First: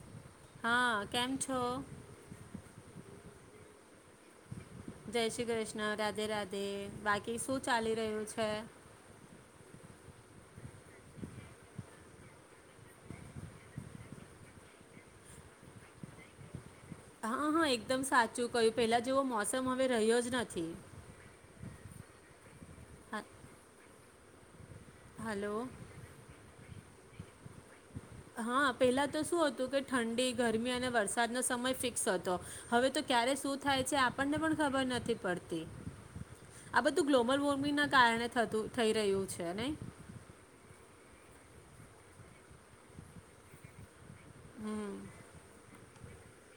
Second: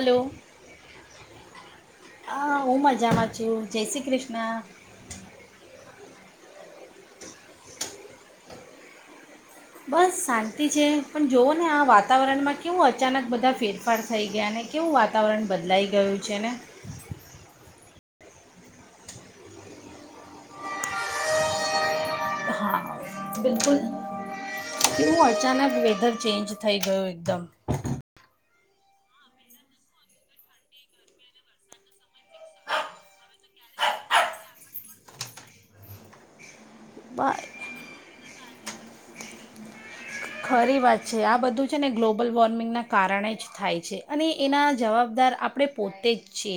Hello, હા કેમ છો હા હું મજામાં. જય શ્રી ક્રષ્ણ. જય શ્રી કૃષ્ણ રાધે રાધે બાકી શું ચાલી રહ્યું છે બસ શાંતિ છે, પણ જોવ ને આ વાતાવરણમાં કેવું અચાનક બધા ફેરફાર થઈ ગયા ને કેવું વાતાવરણ બદલાઈ ગયું છે ને હા, હા, એકદમ સાચું કહ્યું પેલા જેવો મોસમ હવે રહ્યો જ નથી. હા હા બિલકુલ એવું હલો અચાનક વેધર ચેન્જ થઈ ગયું એકદમ હા, પહેલાં તો શું હતું કે ઠંડી, ગરમી અને વરસાદનો સમય ફિક્સ હતો હવે તો ક્યારે શું થાય છે આપણને પણ ખબર નથી પડતી આ બધું ગ્લોબલ વોર્મિંગના કારણે થતું થઈ રહ્યું છે નહી ખરી વાત છે આ બધું છે ને ગ્લોબલ વોર્મિંગના કારણે જ થાય છે અને એના હમ જવાબદાર આપણે પોતે છે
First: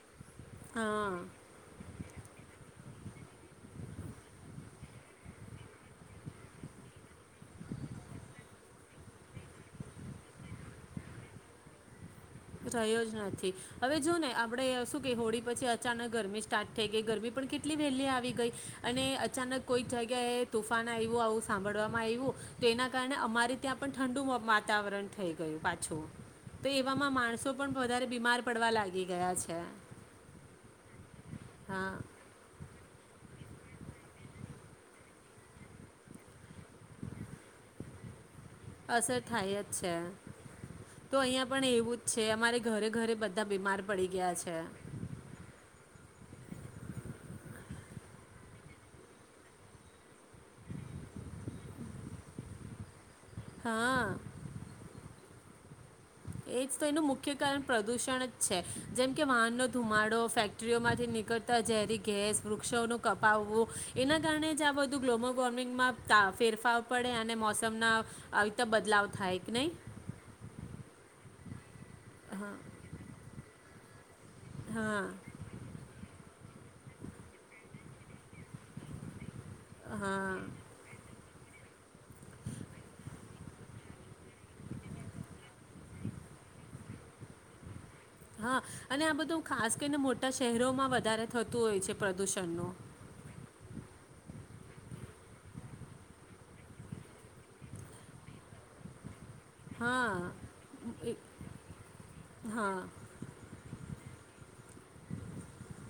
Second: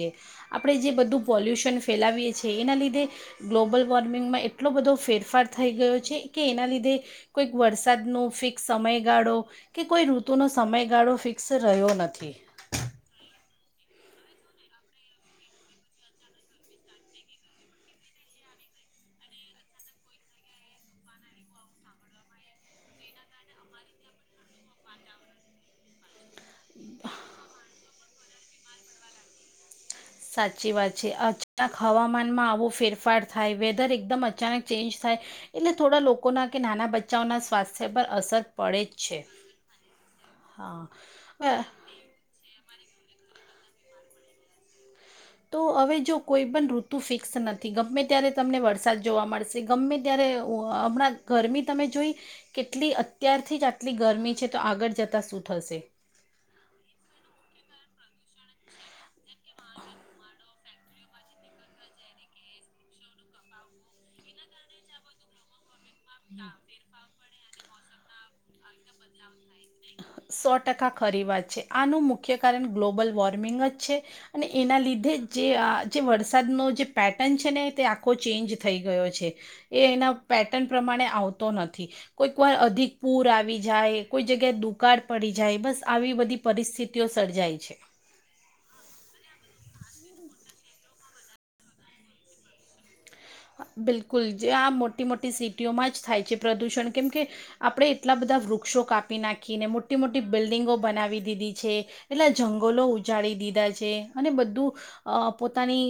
આપણે જે હા બધું પોલ્યુશન ફેલાવીએ છીએ એના લીધે ગ્લોબલ વોર્મિંગમાં એટલો બધો ફેરફાર થઈ ગયો છે કે એના લીધે કોઈક વરસાદનું ફિક સમયગાળો કે કોઈ ઋતુનો સમયગાળો ફિક્સ રહ્યો નથી રહ્યો જ નથી હવે જો ને આપણે શું કે હોળી પછી અચાનક ગરમી સ્ટાર્ટ થઈ ગઈ ગરમી પણ કેટલી વહેલી આવી ગઈ અને અચાનક કોઈક જગ્યાએ તુફાન આવ્યું આવું સાંભળમાં આવ્યું તો એના કારણે અમારે ત્યાં પણ ઠંડુ વાતાવરણ થઈ ગયું પાછું તો એવામાં માણસો પણ વધારે બીમાર પડવા લાગી ગયા છે સાચી વાત છે ક હા હવામાનમાં આવો ફેરફ ફેરફાર થાય વેધર એકદમ અચાનક ચેન્જ થાય એટલે થોડા લોકોના કે નાના બચ્ચાઓના સ્વાસ્થ્ય પર અસર પડે જ અસર છે થાય જ છે તો અહિયાં હા પણ એવું જ છે અમારે ઘરે ઘરે બધા બીમાર પડી ગયા છે તો હવે જો કોઈ પણણ ઋતુ ફિક્સ નથી ગમે ત્યારે તમને વરસાદ જોવા મળશે ગમે ત્યારે હમણાં ગરમી તમે જોઈ કેટલી ત્યારથી જ આટલી હા ગરમી છે તો આગળ જતા સુ થશે એ જ તો એનું મુખ્ય કારણ પ્રદૂષણ જ છે જેમ કે વાહનનો ધુમાડો ફેક્ટરીઓમાંથી નીકળતા ઝેરી ગેસ વૃક્ષોનું કપાવવું એના કારણે જ આ બધું ગ્લોબલ વોર્મિંગમાં ત ફેરફાવ પડે અને મો તમને આવી રીતે બદલાવ થાય કે નહીં સો ટકા ખરી વા જ આનું મુખ્ય હા કારણ ગ્લોબલ વોર્મિંગ જ છે અને એના હા લીધે જે આ જે વરસા વરસાદનો જે પેટર્ન છે ને તે આખો ચેન્જ થઈ ગયો છે એ એના હા પેટર્ન પ્રમાણે આવ નથી, કોઈ વાર અધિક પુર આવી જાય, કોઈ જગ્યા દુકાળ પડી જાય બસ આવી બધી પરિસ્થિતિઓ સર્જાય છે હા, અને આ બધું ખાસ કરીને મોટા શહેરોમાં વધારે થતું હોય છે પ્રદુષણનું બિલકુલ જે આ મોટી મોટી સિટીઓમાં જ થાય છે પ્રદૂષણ કેમ કે આપણે એટલા બધા વૃક્ષો કાપ આપી નાખીને મોટી હા મોટી બિલ્ડિંગો એ- બનાવી દીધી છે એટલા હા જંગલો ઉજાડી દીધા છે. અને બધું અ પોતાની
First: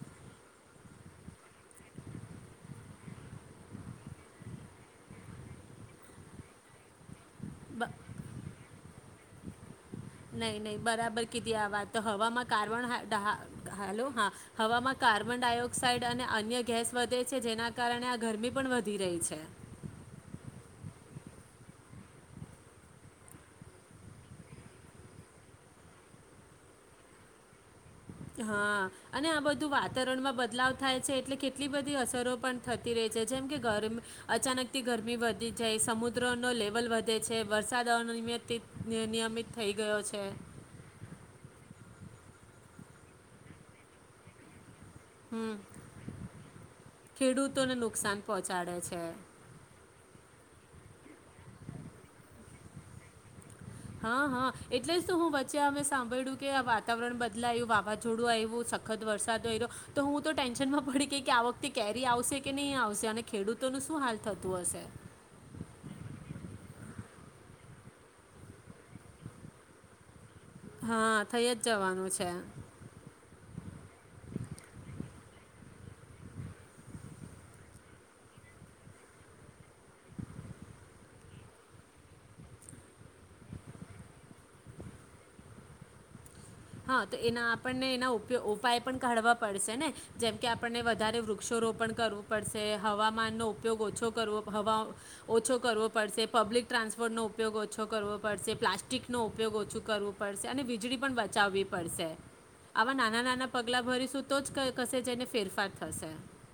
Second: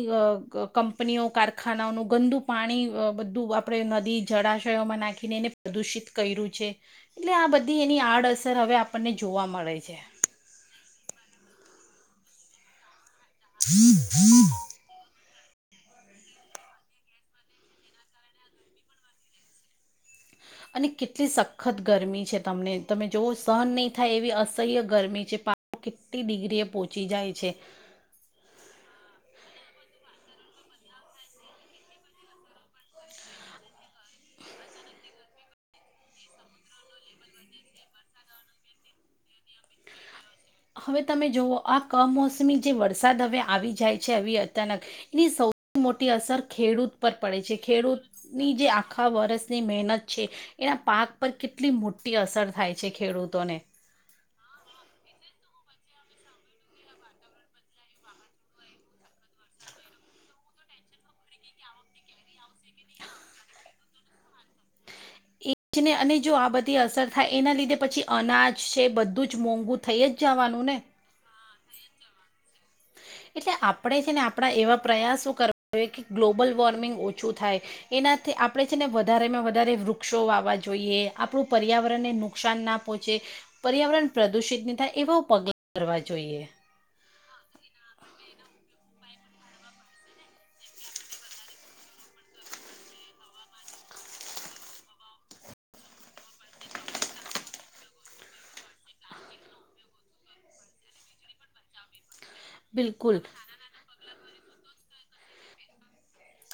કંપનીઓ કારખાનાઓનું ગંદુ પાણી બધું આપણે નદી જળાશયોમાં નાખીને એને પ્રદુષિત કર્યું છે. એટલે આ બધી બ- એની આડઅસર હવે આપણને જોવા મળે છે. નહીં નહીં બરાબર કીધી આ વાતતો, હવામાં કાર્બન હા હા. હેલો. હા, હવામાં કાર્બન કાર્બન ડાયોક્સાઇડ અને અન્ય ગેસ વધે છે જેના કારણે આ ગરમી પણ વધી રહી છે. અને કેટલી સખત ગરમી છે તમને તમે જોવો સહન નહીં થાય એવી અસહ્ય ગરમી છે. પા [inaudible] કેટલી ડિગ્રી એ પોહોંચી જાય છે હા. અને આ બધું વાતાવરણમાં બદલાવ થાય છે એટલે કેટલી બધી અસરો પણ થતી રહી છે જેમ કે ગરમ અચાનકથી ગરમી વધી જાય, સમુદ્રનો લેવલ વધે છે, વરસાદ અનિયમિતથી-અનિયમિત થઈ ગયો છે. હવે તમે જોવો, આ કમોસમી જે વરસાદ હવે આવી જાય છે આવી અચાનક એની હમ સૌથી મોટી અસર ખેડૂત પર પડે છે. ખેડૂતોને નુકસાન ખેડૂતની જે પહોંચાડે છે આખા વર્ષની મહેનત છે. એના પાક પર કેટલી મોટી અસર થાય છે ખેડૂતોને. હા-હા. એટલે જ તો હું વચ્ચે અમે સાંભળ્યું કે વાતાવરણ બદલાયું, વાવાઝોડું આવ્યું, સખત વરસાદ એ રહ્યો તો હું તો ટેન્શનમાં પડી કે કે આ વખતે કેરી આવશે કે નહીં આવશે અને ખેડૂત તો એનું શું હાલ થતું હશે. એજને અને જો આ બધી અસર થાય એના લીધે પછી અનાજ છે બધું જ મોંઘુ થઈ જ જવાનું ને હા થઇ જ જવાનું છે. એટલે આપણે છે ને આપણા એવા પ્રયાસો કરવા જોઈએ કે ગ્લોબલ વોર્મિંગ ઓછું થાય એનાથી આપણે છે ને વધારેમાં વધારે વૃક્ષો વાવા જોઈએ, આપણું પર્યાવરણને નુકસાન ના પહોંચે, પર્યાવરણ પ્રદુષિત નહીં થાય એવા પગલાં ભરવા જોઈએ. હા, તો એના આપણને એના ઉપાયો ઉપાય પણ કાઢવા પડશે ને. જેમકે આપણને વધારે વૃક્ષ રોપણ કરવું પડશે, હવામાનનો ઉપયોગ ઓછો કરવો, હવા ઓછો કરવો પડશે, પબ્લિક ટ્રાન્સપોર્ટનો ઉપયોગ ઓછો કરવો પડશે, પ્લાસ્ટિકનો ઉપયોગ ઓછો કરવો પડશે અને વીજળી પણ વધ બચાવવી પડશે. આવા બિલકુલ નાના નાના પગલા ભરીશું. તો જ ક કશે જેને ફેરફાર થશે.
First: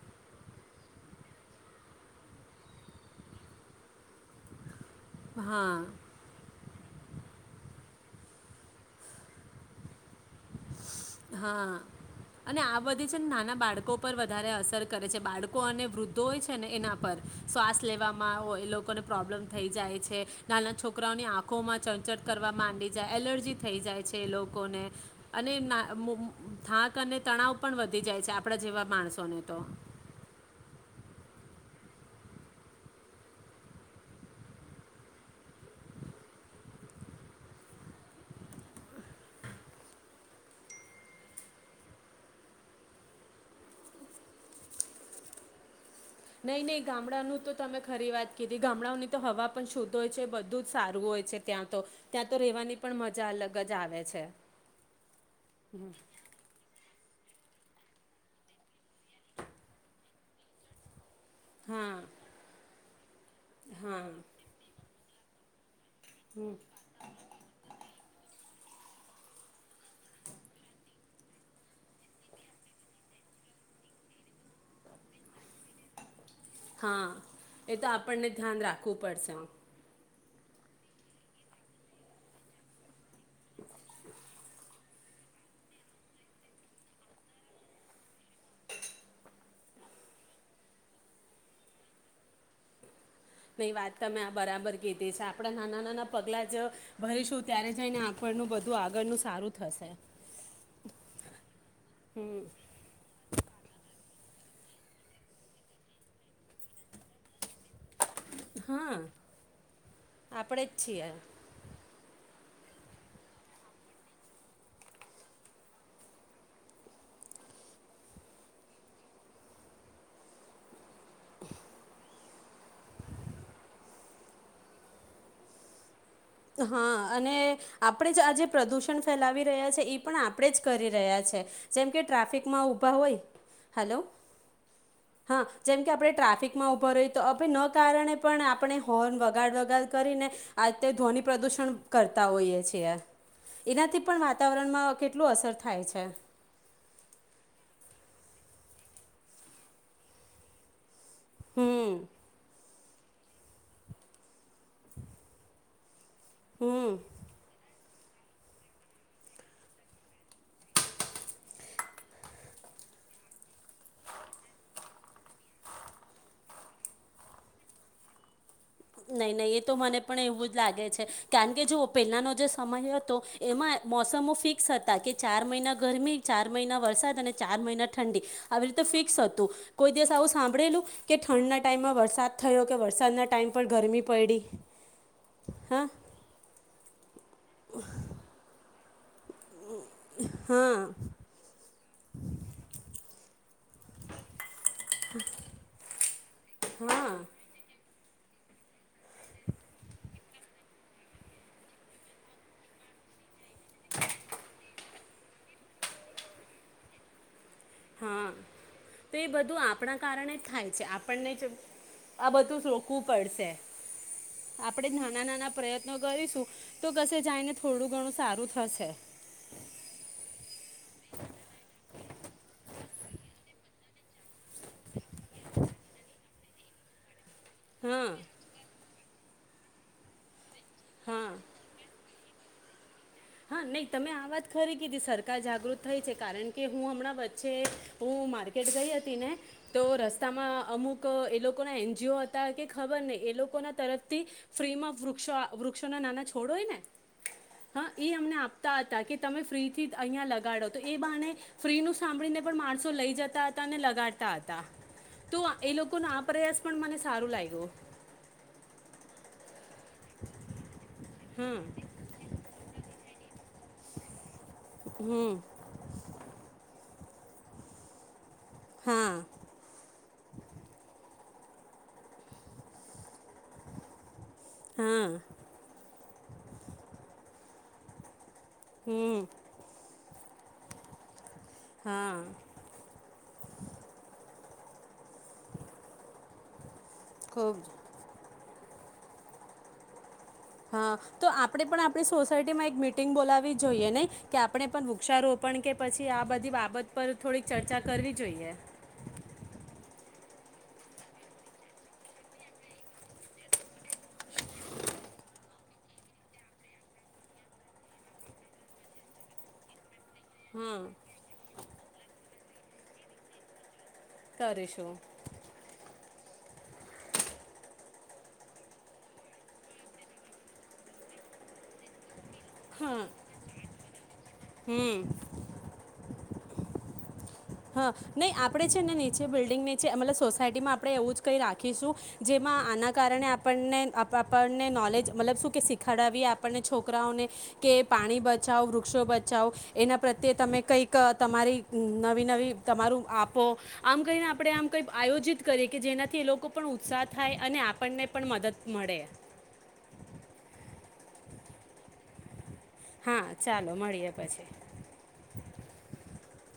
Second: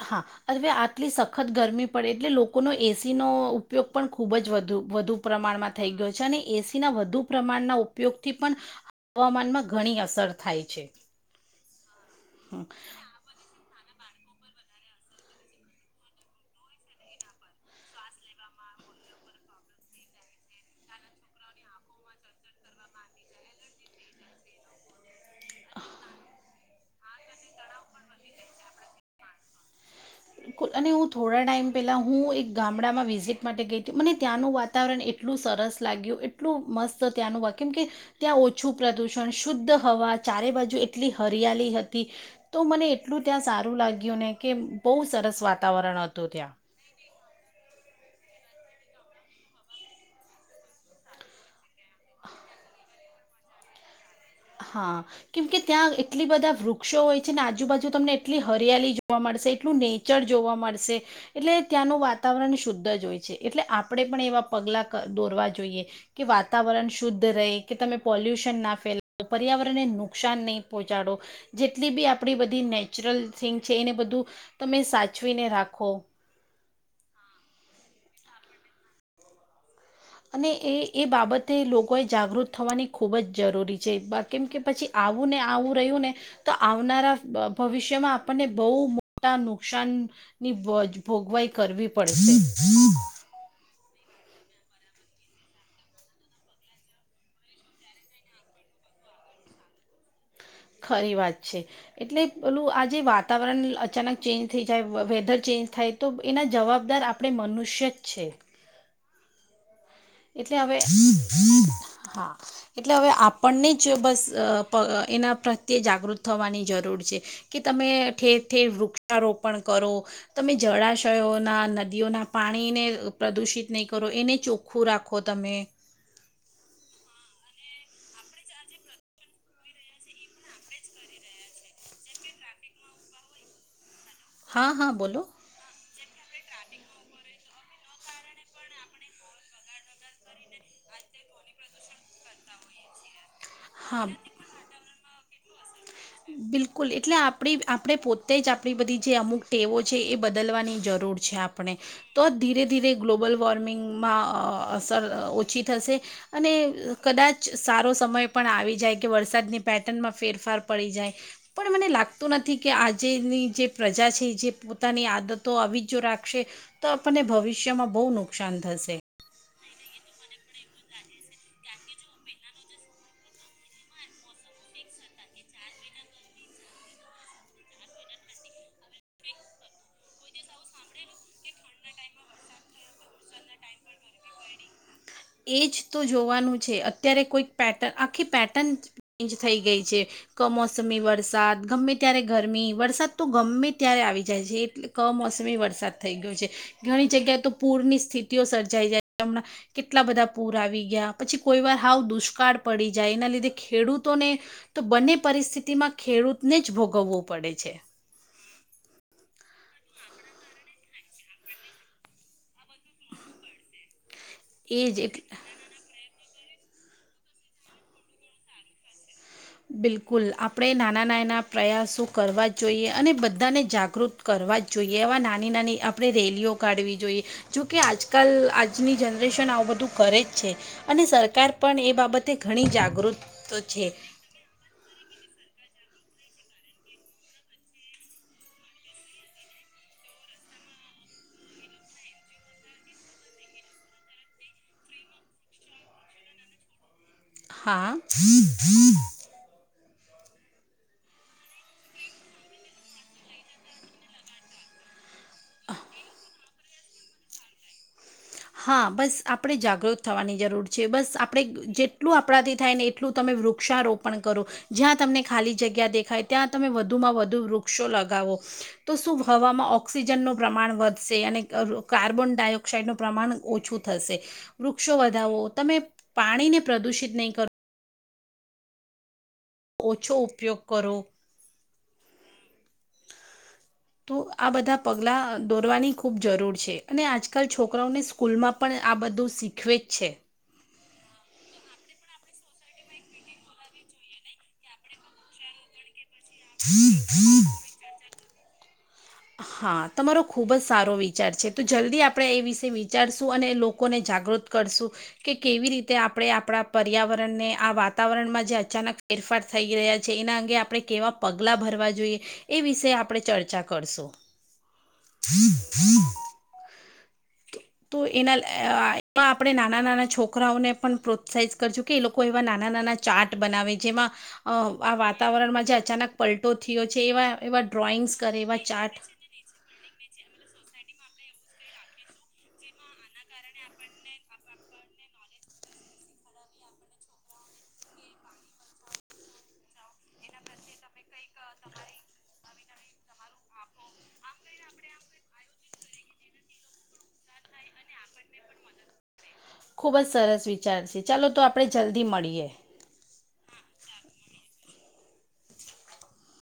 હા. હવે આટલી સખત ગરમી પડે એટલે લોકોનો એસીનો ઉપયોગ પણ ખૂબ જ વધુ વધુ હા પ્રમાણમાં થઈ ગયો છે અને એસી ના વધુ પ્રમાણના ઉપયોગથી પણ હવામાનમાં ઘણી અસર થાય છે. હા. હ અને આ બધી છે નાના બાળકો પર વધારે અસર કરે છે. બાળકો અને વૃદ્ધો હોય છે ને એના પર. શ્વાસ લેવામાં એ લોકોને પ્રોબ્લેમ થઈ જાય છે, નાના છોકરાઓની આંખોમાં ચરચર કરવા માંડી જાય, એલર્જી થઈ જાય છે એ લોકોને. અને ના થાંક અને તણાવ પણ વધી જાય છે આપણા જેવા માણસોને તો બિલકુલ અને હું થોડા ટાઈમ પહેલાં હું એક ગામડામાં વિઝિટ માટે ગઈ હતી મને ત્યાંનું વાતાવરણ એટલું સરસ લાગ્યું, એટલું મસ્ત ત્યાંનું વા, કેમ કે ત્યાં ઓછું પ્રદૂષણ, શુદ્ધ હવા, ચારે બાજુ એટલી હરિયાળ હતી. તો મને એટલું ત્યાં સારું લાગ્યું ને કે બહુ સરસ વાતાવરણ હતું. ત્યાં નહી નહી ગામડાનું તો તમે ખરી વાત કીધી ગામડાઓની તો હવા પણ શુદ્ધ હોય છે, બધું જ સારું હોય છે, ત્યાં તો ત્યાં તો રહેવાની પણ મજા અલગ જ આવે છે. હા, કેમ કે ત્યાં એટલી બધા વૃક્ષો હોય ને આજુબાજુ તમને એટલી હરિયાળલી જોવા મળશે, એટલું નેચર જોવા મળશે. એટલે હા ત્યાંનું વાતાવરણ શુદ્ધ છે. છે. એટલે આપણે હા પણ એવા પગલાં દોરવા જોઈએ. કે વાતાવરણ શુદ્ધ રહે કે તમે પોલ્યુશન ના ફેલ પર્યાવરણને નુકસાન નહી પહોંચાડો, જેટલી બી આપણી બધી નેચરલ થિંગ છે એને બધું તમે સાચવીને રાખો. હા એ તો આપણને ધ્યાન રાખવું પડશે. અને એ એ બાબતે લોકો એ જાગૃત થવાની ખુબ જ જરૂરી છે કેમ કે પછી આવું ને આવું રહ્યું ને તો આવનારા ભવિષ્યમાં આપણને બહુ મોટા નુકસાન ની ભોગવાઈ કરવી પડશે. નહી વાત તમે આ બરાબર કીધી છે આપણા નાના નાના પગલા જ ભરીશું ત્યારે જઈને આંગખળનું બધું આગળનું સારું થશે. ખરી વાત છે એટલે પેલું આ જે વાતાવરણ અચાનક ચેન્જ થઈ જાય વેધર ચેન્જ થાય તો એના જવાબદાર આપણે મનુષ્ય છે. હા એટલે આપણે જ હવે છીએ હા. એટલે હવે આપણને જ બસ એના પ્રત્યે જાગૃત થવાની જરૂર છે કે તમે ઠેર ઠેર વૃક્ષારોપણ કરો તમે જળાશયો તેયોના નદીઓના પાણીને પ્રદૂષિત નહીં કરો એને ચોખ ઓખું રાખો તમે. હા અને આપણે જ આ જે પ્રદૂષણ ફેલાવી રહ્યા છે એ પણ આપણે જ કરી રહ્યા છે જેમ કે ટ્રાફિકમાં ઊભા હોય હેલો. હા હા બોલો. આપણે ટ્રાફિકમાં ઉભો ર તો કારણે પણ આપણે હોર્ન વગાડ વગાડ કરીને ધ પ્રદુષણ કરતા હોઈએ છીએ. એનાથી હા પણ વાતાવરણમાં કેટ કેટલું અસર થાય છે. બિલકુલ એટલે આપડી આપણે પોતે તે જ આપણી બધી જે અમુક ટેવો છે એ બદલવાની જરૂર છે આપણે હમ તો ધીરે ધ ધીરે ગ્લોબલ વોર્મિંગમાં અસર ઓછી થશે અને કદાચ સારો સમય પણ આવી જાય કે વરસાદની પેટર્નમાં ફેરફાર પડી જાય પણ મને લાગતું નથી કે આજેની જે પ્રજા છે જે પોતાની આદતો આવી જો રાખશે તો આપણને ભવિષ્યમાં બહુ નુકસાન થ નહી નહી એ તો મને પણ એવું જ લાગે છે કારણ કે જો પહેલાનો જે સમય હતો એમાં મોસમો ફિક્સ હતા કે ચાર મહિના ગરમી ચાર મહિના વરસાદ અને ચાર મહિના ઠંડી આવી રીતે ફિક્સ હતું કોઈ દિવસ આવું સાંભળેલું કે ઠંના ટાઈમમાં વરસાદ થયો કે વરસાદના ટાઈમ પણ ગરમી પડીડી. એ જ તો જોવાનું છે અત્યારે કોઈ પેટર્ન આખી પેટર્ન એ જ ચેન્જ થઈ ગઈ છે હા કમોસમી વરસાદ ગમે ત્યારે ગરમી વરસાદ તો ગમે ત્યારે આવી જાય છે એટલે કમોસમી વરસાદ થઈ ગયો છે ઘણી હા જગ્યાએ તો પૂરની સ્થિતિઓ સર્જાઈ જાય હમ કે એટલા બધા પૂર આવી ગયા પછી કોઈ વાર હાવ દુષ્કાળ પડી જાય એના લીધે ખેડૂતોને, તો બંને પરિસ્થિતિમાં ખેડૂતને જ ભોગવવું પડે છે. હા તો એ બધું આપણા કારણે જ થાય છે આપણને જ આ બધું રોકવું પડશે. એ આપડે જ નાના નાના પ્રયત્નો કરીશું તો કશે જઈને થોડું ઘણું સારું થશે. બિલકુલ આપણેે નાના નાના પ્રયાસો કરવા જોઈએ અને બધાને જાગૃત કરવા જ જોઈએ એવા નાની નાની આપણે રેલીઓ કાઢવી જોઈએ. જોકે આજ હા કલ આજની જન ઓપરેશન આવું બધું કરે જ છે અને હા સરકાર પણ એ બાબત ઘણી જાગૃત હા નહી છે તમે આ વાત ખરી કીધી સરકાર જાગૃત થઈ છે કારણ કે હું હમણાં વચ્ચે, હું માર્કેટ ગઈ હતી ને, તો રસ્તામાં અમુક એ લોકોના એનજીઓ હતા કે ખબર નને એ લોકો ના તરફથી, ફ્રીમાં વૃક્ષો વૃક્ષો ના નાના છોડોય ને હા. અમને આપતા હતા કે તમે ફ્રીથી થી અહીં લગાડો તો એ બહાને, ફ્રીનું સાંભળીને પણ માણસો લઈ જતા હતા અને લગાડતા હતા. તો એ લોકોનો આ પ્રયાસ પણ મને સારું લાગ્યું. હા બસ આપણેે જાગૃત થવાની જરૂર છે બસ આપડે હમ જેટલું આપણાથી થાય ને એટલું તમે વૃક્ષારોપણ કરો. જ્યાં તમને હમ ખાલી જગ્યા દેખાય ત્યાં તમે વધુમાં વધુ વૃક્ષો લગાવો. તો હા શું હવામાં ઓક્સિજન ન પ્રમાણ વધ અને કાર્બન ડાયોક્સાઇડ નો પ્રમાણ ઓછું થશે. વૃક્ષો હા વધાવો તમે પાણીને પ્રદૂષિત નહીં કરો. હમ. ઓછો ઉપયોગ કરો. હા. તો આ બધા પગલાં દોરવાની ખૂબ જરૂર છે. અને આજકાલ ખૂબ છોકરાઓને સ્કૂલમાં પણ આ બધું શીખવે જ છે. હા, તો આપણે પણ આપણી સોસાયટીમાં એક મીટિંગ બોલાવી જોઈએ નહી, કે આપણે પણ વૃક્ષારોપણ કે પછી આ બધી બાબત પર થોડીક ચર્ચા કરવી જોઈએ. હા તમારો ખૂબ જ સારો વિચાર છે તો જલ્દી આપણે એ વિશે વિચારશું અને લોકોને જાગૃત કરશું કે કેવી રીતે આપણે આપણા પર્યાવરણને આ વાતાવરણમાં જે અચાનક ફેરફાર થઈ રહ્યા છે. એના અંગે આપણે હા કેવા પગલા ભરવા જોઈએ. એ વિષ આપણે ચર્ચા કરશું. કરીશું. હમ હમ. તો એના એમાં આપણે નાના નાના છોકરાઓને પણ પ્રોત્સાહિત કરશું કે એ લોકો કે એવા નાના નાના હા ચાટ બનાવે જેમાં અ આ હમ વાતાવરણમાં જે અચાનક પલટો થયો છે એવા એવા હા ડ્રોઈંગ્સ નહી કરે એવા આપડે છે ને ચાર્ટ નીચે બિલ્ડિંગ નીચે મતલબ સોસાયટીમાં આપણે એવું જ કંઈ રાખીશું જેમાં આના કારણે આપણને આપણને નોલેજ મતલબ શું કે શીખડવીીએ આપણને છોકરાઓને કે પાણી બચાવો વૃક્ષો બચાવો એના પ્રત્યે તમે કંઈક તમારી નવી નવી તમારું આપો આમ કહીને આપણે આમ કંઈ આયોજિત કરીએ કે જેનાથી એ લોકો પણ ઉત્સાહ થાય અને આપણને પણ મદદ મળે. ખુબ જ સરસ વિચાર છે ચાલો તો આપડણે જલ્દી મળીએ. હા ચાલો મળીએ પછી.